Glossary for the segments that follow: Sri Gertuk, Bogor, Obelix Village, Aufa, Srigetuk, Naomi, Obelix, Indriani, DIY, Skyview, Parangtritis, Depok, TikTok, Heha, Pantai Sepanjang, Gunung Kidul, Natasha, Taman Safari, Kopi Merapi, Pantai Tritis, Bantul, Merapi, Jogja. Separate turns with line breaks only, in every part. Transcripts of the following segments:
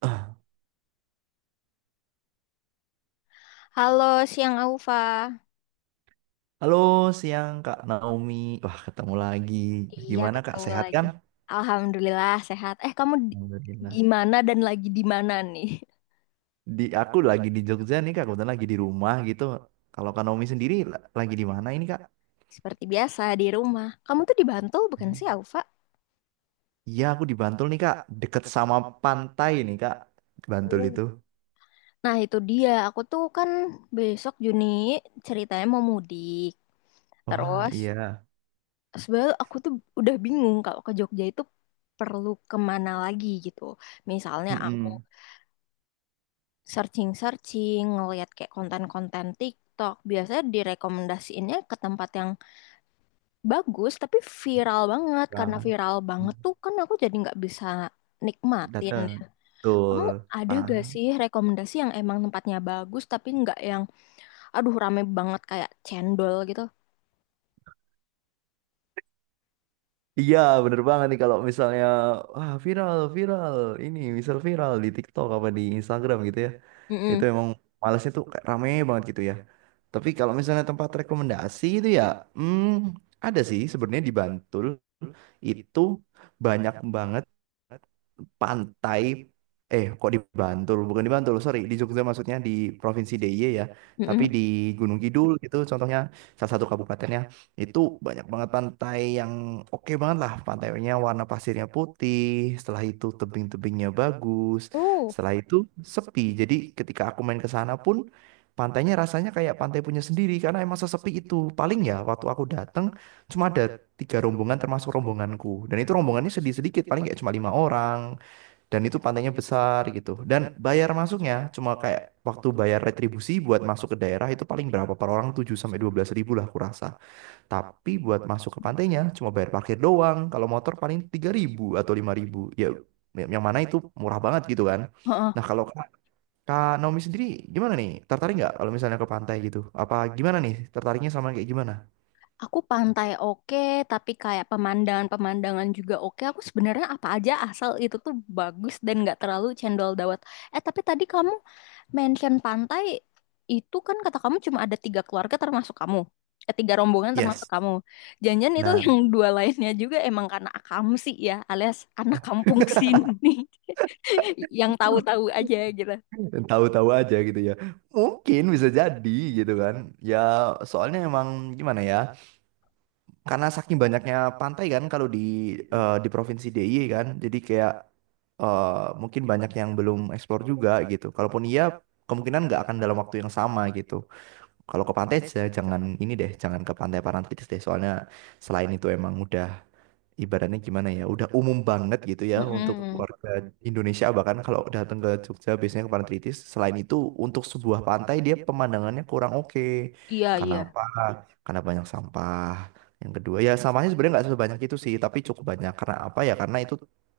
Ah,
Halo, siang Aufa.
halo, siang Kak Naomi. Wah, ketemu lagi.
Iya,
Gimana Kak,
ketemu
sehat
lagi.
kan?
Alhamdulillah sehat. Eh, kamu di-
Alhamdulillah.
gimana dan lagi di mana nih?
Aku lagi di Jogja nih Kak, kebetulan lagi di rumah gitu. Kalau Kak Naomi sendiri lagi di mana ini Kak?
Seperti biasa di rumah. Kamu tuh di Bantul bukan sih, Aufa?
Iya, aku di Bantul nih Kak, deket sama pantai nih Kak. Bantul itu.
Oh. Nah, itu dia. Aku tuh kan besok Juni ceritanya mau mudik.
Wah,
Terus
iya.
sebenarnya aku tuh udah bingung kalau ke Jogja itu perlu kemana lagi gitu. Misalnya aku
Mm-mm.
searching-searching, ngelihat kayak konten-konten TikTok. Biasanya direkomendasiinnya ke tempat yang bagus, tapi viral banget. Karena
Bang,
viral banget tuh kan aku jadi nggak bisa nikmatin.
dateng.
Ya. Kamu
Betul.
ada gak
Nah,
sih rekomendasi yang emang tempatnya bagus, tapi nggak yang, aduh rame banget kayak cendol gitu?
iya, bener banget nih kalau misalnya wah viral, viral. Ini misal viral di TikTok apa di Instagram gitu ya. Itu
Mm-mm.
emang malesnya tuh kayak rame banget gitu ya. Tapi kalau misalnya tempat rekomendasi itu ya, hmm, ada sih sebenarnya di Bantul itu banyak banget pantai, eh kok di Bantul, bukan di Bantul, sorry di Jogja maksudnya, di Provinsi DIY ya, tapi
Mm-mm.
di Gunung Kidul gitu contohnya, salah satu kabupatennya itu banyak banget pantai yang oke banget lah. Pantainya warna pasirnya putih, setelah itu tebing-tebingnya bagus,
Oh.
setelah itu sepi. Jadi ketika aku main ke sana pun pantainya rasanya kayak pantai punya sendiri, karena emang sesepi itu. Paling ya waktu aku dateng cuma ada tiga rombongan termasuk rombonganku, dan itu rombongannya sedih sedikit, paling kayak cuma lima orang, dan itu pantainya besar gitu. Dan bayar masuknya cuma kayak waktu bayar retribusi buat masuk ke daerah itu paling berapa per orang 7 sampai 12 ribu lah aku rasa. Tapi buat masuk ke pantainya cuma bayar parkir doang, kalau motor paling 3 ribu atau 5 ribu ya, yang mana itu murah banget gitu kan.
Heeh.
Nah, kalau Kak Kak Naomi sendiri gimana nih, tertarik nggak kalau misalnya ke pantai gitu, apa gimana nih tertariknya sama kayak gimana?
Aku pantai oke, tapi kayak pemandangan-pemandangan juga oke. Aku sebenarnya apa aja asal itu tuh bagus dan nggak terlalu cendol dawet. Eh, tapi tadi kamu mention pantai itu kan kata kamu cuma ada tiga keluarga termasuk kamu. Eh, tiga rombongan termasuk
Yes.
kamu. Jangan-jangan itu yang
Benar,
dua lainnya juga emang karena akamsi ya, alias anak kampung sini, yang tahu-tahu aja gitu.
tahu-tahu aja gitu ya. Mungkin bisa jadi gitu kan. Ya, soalnya emang gimana ya? Karena saking banyaknya pantai kan, kalau di provinsi DIY kan jadi kayak eh, mungkin banyak yang belum eksplor juga gitu. Kalaupun iya kemungkinan nggak akan dalam waktu yang sama gitu. Kalau ke pantai aja, jangan ini deh, jangan ke Pantai Parantritis deh. Soalnya selain itu emang udah ibaratnya gimana ya, udah umum banget gitu ya untuk
Mm-mm.
warga Indonesia. Bahkan kalau datang ke Jogja biasanya ke Pantai Tritis. Selain itu untuk sebuah pantai dia pemandangannya kurang oke.
Iya, iya.
Kenapa? Karena banyak sampah. Yang kedua ya sampahnya sebenarnya nggak sebanyak itu sih, tapi cukup banyak. Karena apa ya? Karena itu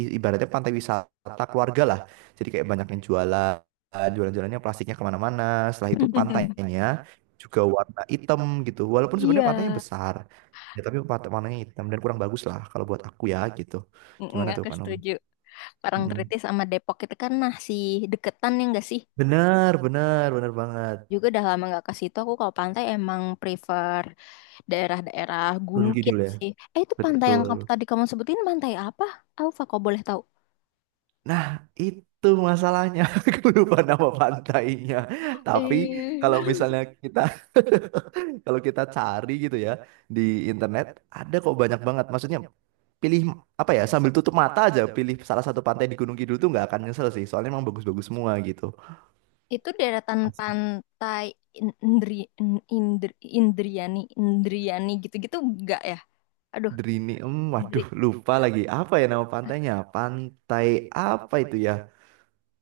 ibaratnya pantai wisata keluarga lah. Jadi kayak banyak yang jualan, jualan-jualannya plastiknya kemana-mana. Setelah itu pantainya juga warna hitam gitu. Walaupun sebenarnya pantainya besar, ya tapi warnanya hitam dan kurang bagus lah kalau buat aku ya gitu.
Mm-mm.
Gimana tuh
Aku
Kak Nomi?
setuju.
Mm-mm.
Parangtritis sama Depok itu kan masih deketan ya nggak sih?
Benar, benar, benar banget.
Juga udah lama nggak ke situ. Aku kalau pantai emang prefer daerah-daerah
Gunung
gunkit
Kidul ya.
sih. Eh itu pantai yang
Betul.
tadi kamu sebutin pantai apa? Alfa kok boleh tahu?
Nah, itu masalahnya. Aku lupa nama pantainya. Tapi
Eh,
kalau misalnya kita, kalau kita cari gitu ya di internet, ada kok banyak banget. Maksudnya pilih, apa ya, sambil tutup mata aja pilih salah satu pantai di Gunung Kidul tuh nggak akan nyesel sih. Soalnya emang bagus-bagus semua gitu.
Itu deretan pantai In- Indri, In- Indri, Indriani gitu-gitu enggak ya? Aduh,
Drini,
Indri.
waduh lupa lagi apa ya nama pantainya? Pantai apa itu ya?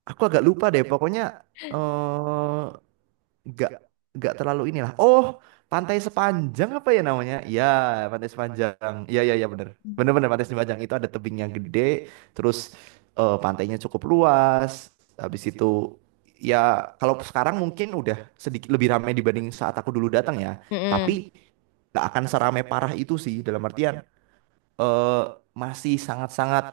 Aku agak lupa deh. Pokoknya eh nggak nggak terlalu inilah. Oh, Pantai Sepanjang, apa ya namanya? Ya, Pantai Sepanjang. Iya iya iya bener. Bener-bener, Pantai Sepanjang itu ada tebingnya gede, terus pantainya cukup luas. Habis itu ya kalau sekarang mungkin udah sedikit lebih ramai dibanding saat aku dulu datang ya.
Mm-mm.
Tapi nggak akan seramai parah itu sih, dalam artian eh masih sangat-sangat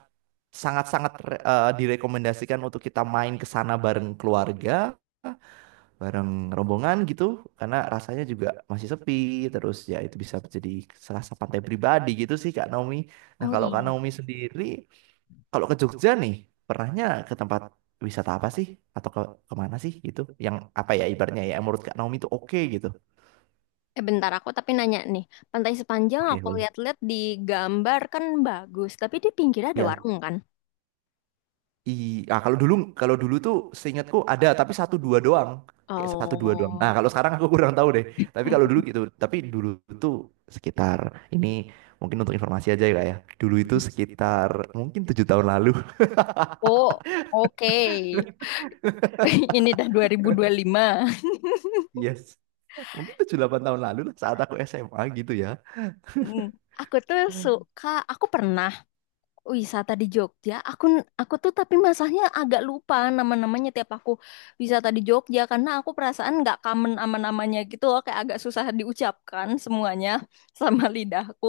sangat-sangat direkomendasikan untuk kita main ke sana bareng keluarga, bareng rombongan gitu. Karena rasanya juga masih sepi, terus ya itu bisa jadi serasa pantai pribadi gitu sih Kak Naomi. Nah,
Oh
kalau Kak
iya.
Naomi sendiri kalau ke Jogja nih pernahnya ke tempat wisata apa sih, atau ke kemana sih gitu yang apa ya ibaratnya, ya menurut Kak Naomi itu oke gitu.
Eh bentar aku tapi nanya nih, Pantai Sepanjang
Oke,
aku
boleh.
lihat-lihat di gambar kan bagus, tapi di pinggirnya ada
Ya.
warung kan?
I, ah kalau dulu tuh seingatku ada tapi satu dua doang. Kayak satu dua doang. Nah,
Oh,
kalau sekarang aku kurang tahu deh. Tapi kalau dulu gitu, tapi dulu tuh sekitar ini mungkin, untuk informasi aja ya Kak ya. Dulu itu sekitar mungkin 7 tahun lalu.
oh, oke. Ini dah 2025.
Yes. Mungkin 7 8 tahun lalu lah saat aku SMA gitu ya.
Hmm, Aku tuh suka. Aku pernah wisata di Jogja. Aku tuh tapi masalahnya agak lupa nama-namanya tiap aku wisata di Jogja karena aku perasaan nggak common sama namanya gitu loh, kayak agak susah diucapkan semuanya sama lidahku.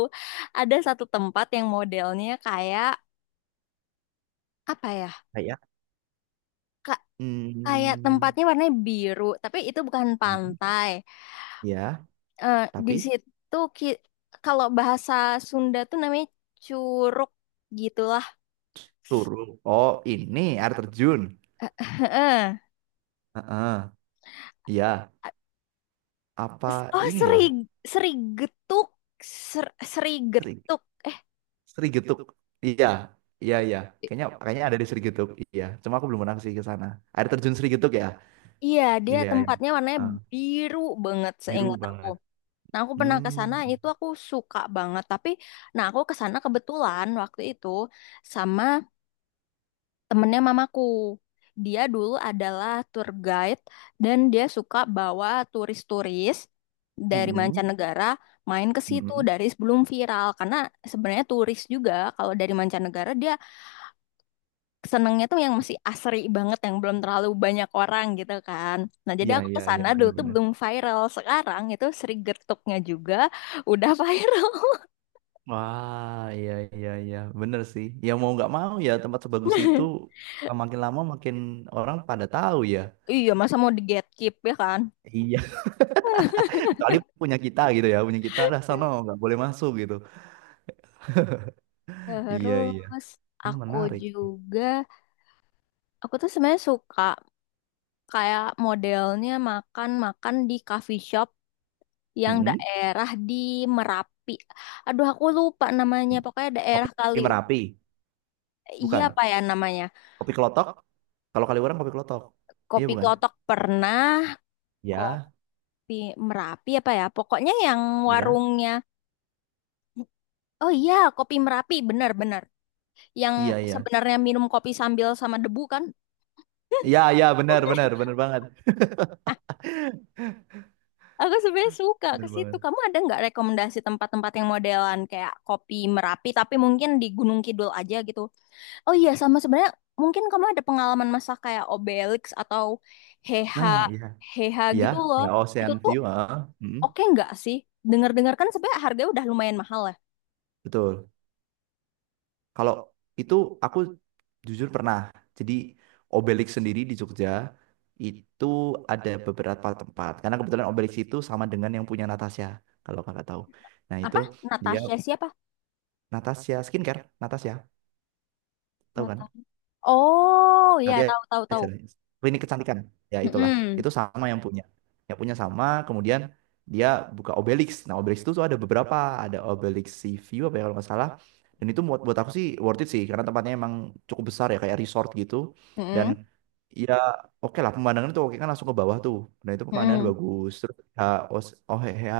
Ada satu tempat yang modelnya kayak apa ya?
Kayak
Ka- Kayak
hmm,
tempatnya warnanya biru, tapi itu bukan
gitu.
pantai.
Ya,
Eh, di
tapi
situ kalau bahasa Sunda tuh namanya curug gitulah.
suruh. Oh, ini air terjun.
Heeh.
Heeh. Iya, apa
Oh,
ini ya?
seri seri getuk, ser, seri
sering
getuk.
Sri Srigetuk. Iya, iya, iya.
I-
Kayaknya kayaknya ada di Sri Srigetuk. Iya, cuma aku belum pernah sih ke sana. Air terjun Srigetuk ya?
Iya, dia. Ya,
Iya. Iya.
tempatnya warnanya
Ah,
biru banget
biru
seingat aku.
banget.
Nah, aku pernah
Hmm.
ke sana itu aku suka banget, tapi nah aku ke sana kebetulan waktu itu sama temennya mamaku. Dia dulu adalah tour guide dan dia suka bawa turis-turis dari
Mm-mm.
mancanegara main ke situ
Mm-mm.
dari sebelum viral karena sebenarnya turis juga kalau dari mancanegara dia senengnya tuh yang masih asri banget yang belum terlalu banyak orang gitu kan. Nah, jadi
Iya,
aku ke
iya, iya,
sana dulu tuh
bener-bener.
belum viral. Sekarang itu Sri Gertuknya juga udah viral.
Wah, iya, iya, iya, bener sih. Ya mau nggak mau ya, tempat sebagus itu makin lama makin orang pada tahu ya.
Iya, masa mau di gatekeep ya kan?
Iya, kecuali punya kita gitu ya, punya kita lah, sono nggak boleh masuk gitu. Iya, iya.
Terus
Hmm,
aku
menarik.
juga aku tuh sebenarnya suka kayak modelnya makan-makan di coffee shop yang
Mm-mm.
daerah di Merapi. Aduh, aku lupa namanya. Pokoknya daerah kali
Kopi Merapi,
iya
bukan?
apa ya namanya?
Kopi Kelotok? Kalau kali orang Kopi Kelotok. Iya
Kopi
bukan?
Klotok pernah,
Ya,
Kopi Merapi apa ya? Pokoknya yang
iya,
warungnya. Oh iya, kopi Merapi, benar-benar. Yang
iya, iya.
sebenarnya minum kopi sambil sama debu kan?
Iya, iya, benar, benar, benar banget.
Ah, aku sebenarnya suka ke
Benar
situ.
banget.
Kamu ada nggak rekomendasi tempat-tempat yang modelan kayak kopi Merapi, tapi mungkin di Gunung Kidul aja gitu? Oh iya, sama sebenarnya mungkin kamu ada pengalaman masak kayak Obelix atau Heha,
Nah, iya.
Heha
Iya,
gitu loh.
ya
Itu
Ocean
tuh
View, heeh. Mm,
oke nggak sih? Dengar-dengar kan sebenarnya harganya udah lumayan mahal ya.
betul. Kalau itu aku jujur pernah. Jadi Obelix sendiri di Jogja itu ada beberapa tempat. Karena kebetulan Obelix itu sama dengan yang punya Natasha, kalau kakak tahu. Nah, itu
Apa?
dia,
Natasha siapa?
Natasha skincare, Natasha, tahu kan?
Oh, ya
Tadi
tahu tahu tahu.
aja lah. Klinik kecantikan. Ya itulah.
Mm-mm.
Itu sama yang punya. Yang punya sama, kemudian dia buka Obelix. Nah, Obelix itu tuh ada beberapa, ada Obelix Sea View apa ya kalau nggak salah. Dan itu buat buat aku sih worth it sih, karena tempatnya emang cukup besar ya kayak resort gitu.
Mm-mm.
Dan ya oke lah, pemandangan itu oke kan langsung ke bawah tuh. Nah, itu pemandangan
Mm-mm.
bagus. Terus ya, Os, oh, ya,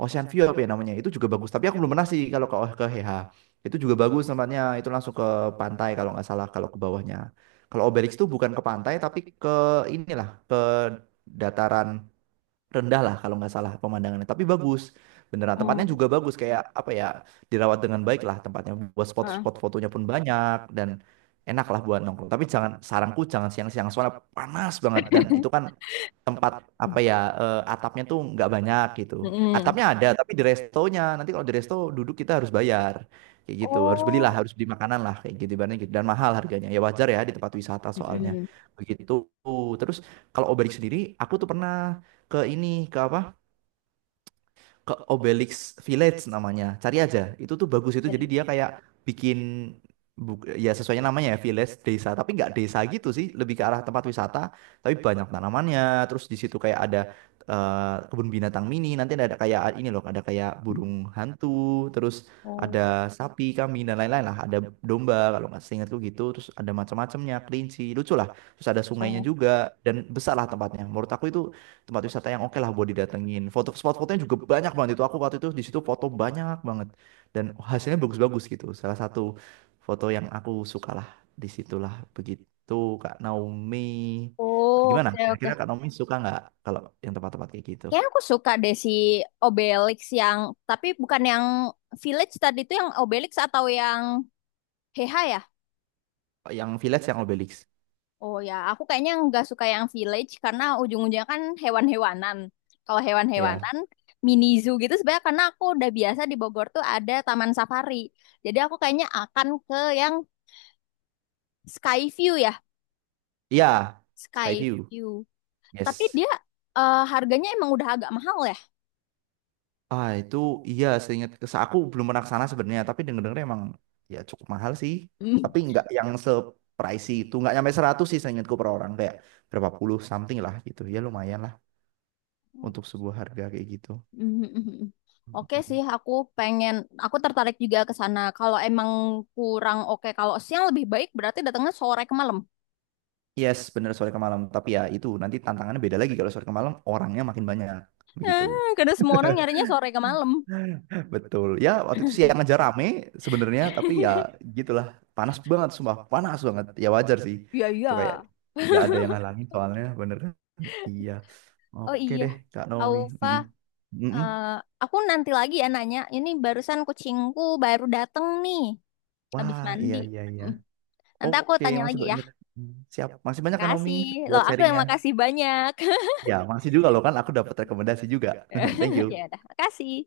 Ocean View apa ya namanya? Itu juga bagus. Tapi aku belum pernah sih kalau ke HH. Itu juga bagus tempatnya. Itu langsung ke pantai kalau nggak salah kalau ke bawahnya. Kalau Obelix itu bukan ke pantai tapi ke inilah, ke dataran rendah lah kalau nggak salah pemandangannya. Tapi bagus, beneran tempatnya
Mm.
juga bagus, kayak apa ya, dirawat dengan baik lah tempatnya. Buat
Ah.
spot-spot fotonya pun banyak dan enak lah buat nongkrong. Tapi jangan, saranku jangan siang-siang, soalnya panas banget dan itu kan tempat apa ya atapnya tuh nggak banyak gitu.
Mm-mm.
Atapnya ada tapi di restonya, nanti kalau di resto duduk kita harus bayar kayak gitu. Harus
Oh.
belilah, harus beli makanan lah kayak gitu ibaratnya gitu dan mahal harganya. Ya wajar ya di tempat wisata soalnya.
Mm-mm.
Begitu. Terus kalau Obalik sendiri aku tuh pernah ke ini ke apa, ke Obelix Village namanya. Cari aja. Itu tuh bagus itu. Jadi dia kayak bikin, ya sesuai namanya ya village, desa, tapi nggak desa gitu sih, lebih ke arah tempat wisata. Tapi banyak tanamannya. Terus di situ kayak ada kebun binatang mini. Nanti ada kayak ini loh, ada kayak burung hantu. Terus
oh,
ada sapi, kambing dan lain-lain lah. Ada domba kalau nggak seingatku gitu. Terus ada macam-macamnya, kelinci, lucu lah. Terus ada sungainya juga dan besar lah tempatnya. Menurut aku itu tempat wisata yang oke lah buat didatengin. Foto spot fotonya juga banyak banget itu. Aku waktu itu di situ foto banyak banget dan hasilnya bagus-bagus gitu. Salah satu foto yang aku suka lah di situlah begitu Kak Naomi.
oh,
Gimana?
oke
Kira-kira
oke.
Kak Naomi suka nggak kalau yang tempat-tempat kayak gitu?
Kayaknya aku suka deh si Obelix yang tapi bukan yang Village tadi itu yang Obelix atau yang Heha ya?
Yang village yang Obelix.
Oh ya, aku kayaknya nggak suka yang village karena ujung-ujungnya kan hewan-hewanan. Kalau
Iya.
hewan-hewanan, mini zoo gitu sebenarnya karena aku udah biasa di Bogor tuh ada taman safari. Jadi aku kayaknya akan ke yang Skyview ya,
Iya, Skyview.
Skyview. Tapi
Yes.
dia harganya emang udah agak mahal ya.
Ah itu iya, seingat aku belum pernah ke sana sebenarnya, tapi denger-denger emang ya cukup mahal sih,
Mm.
tapi nggak yang se pricey itu, nggak nyampe 100 sih seingatku per orang, kayak berapa puluh something lah gitu, ya lumayan lah untuk sebuah harga kayak gitu.
Mm. Oke sih,
Mhm.
pengen, aku tertarik juga ke sana. Kalau emang kurang oke, kalau siang lebih baik berarti datangnya sore ke malam.
Yes, bener sore ke malam, tapi ya itu nanti tantangannya beda lagi kalau sore ke malam orangnya makin banyak begitu.
Eh, karena semua orang nyarinya sore ke malam.
Betul. Ya, waktu itu siang aja rame sebenarnya, tapi ya gitulah. Panas banget, sumpah. Panas banget. Ya wajar sih.
Iya, iya.
Itu kayak nggak ada yang ngalangin soalnya, bener kan? Iya.
Oh
Oke
iya,
deh, Kak Naomi.
Aufa,
Mm-mm. Mm-mm.
eh, aku nanti lagi ya nanya. Ini barusan kucingku baru dateng nih, habis
Wah,
mandi.
iya, iya, iya.
Hmm, Nanti aku
Oke,
tanya
masih
lagi ya.
banyak. Siap. Masih banyak, Kak Naomi,
Makasih. Loh,
buat
aku yang
sharingnya.
makasih banyak.
Ya, masih juga loh kan. Aku dapat rekomendasi juga. Thank you.
Ya udah, makasih.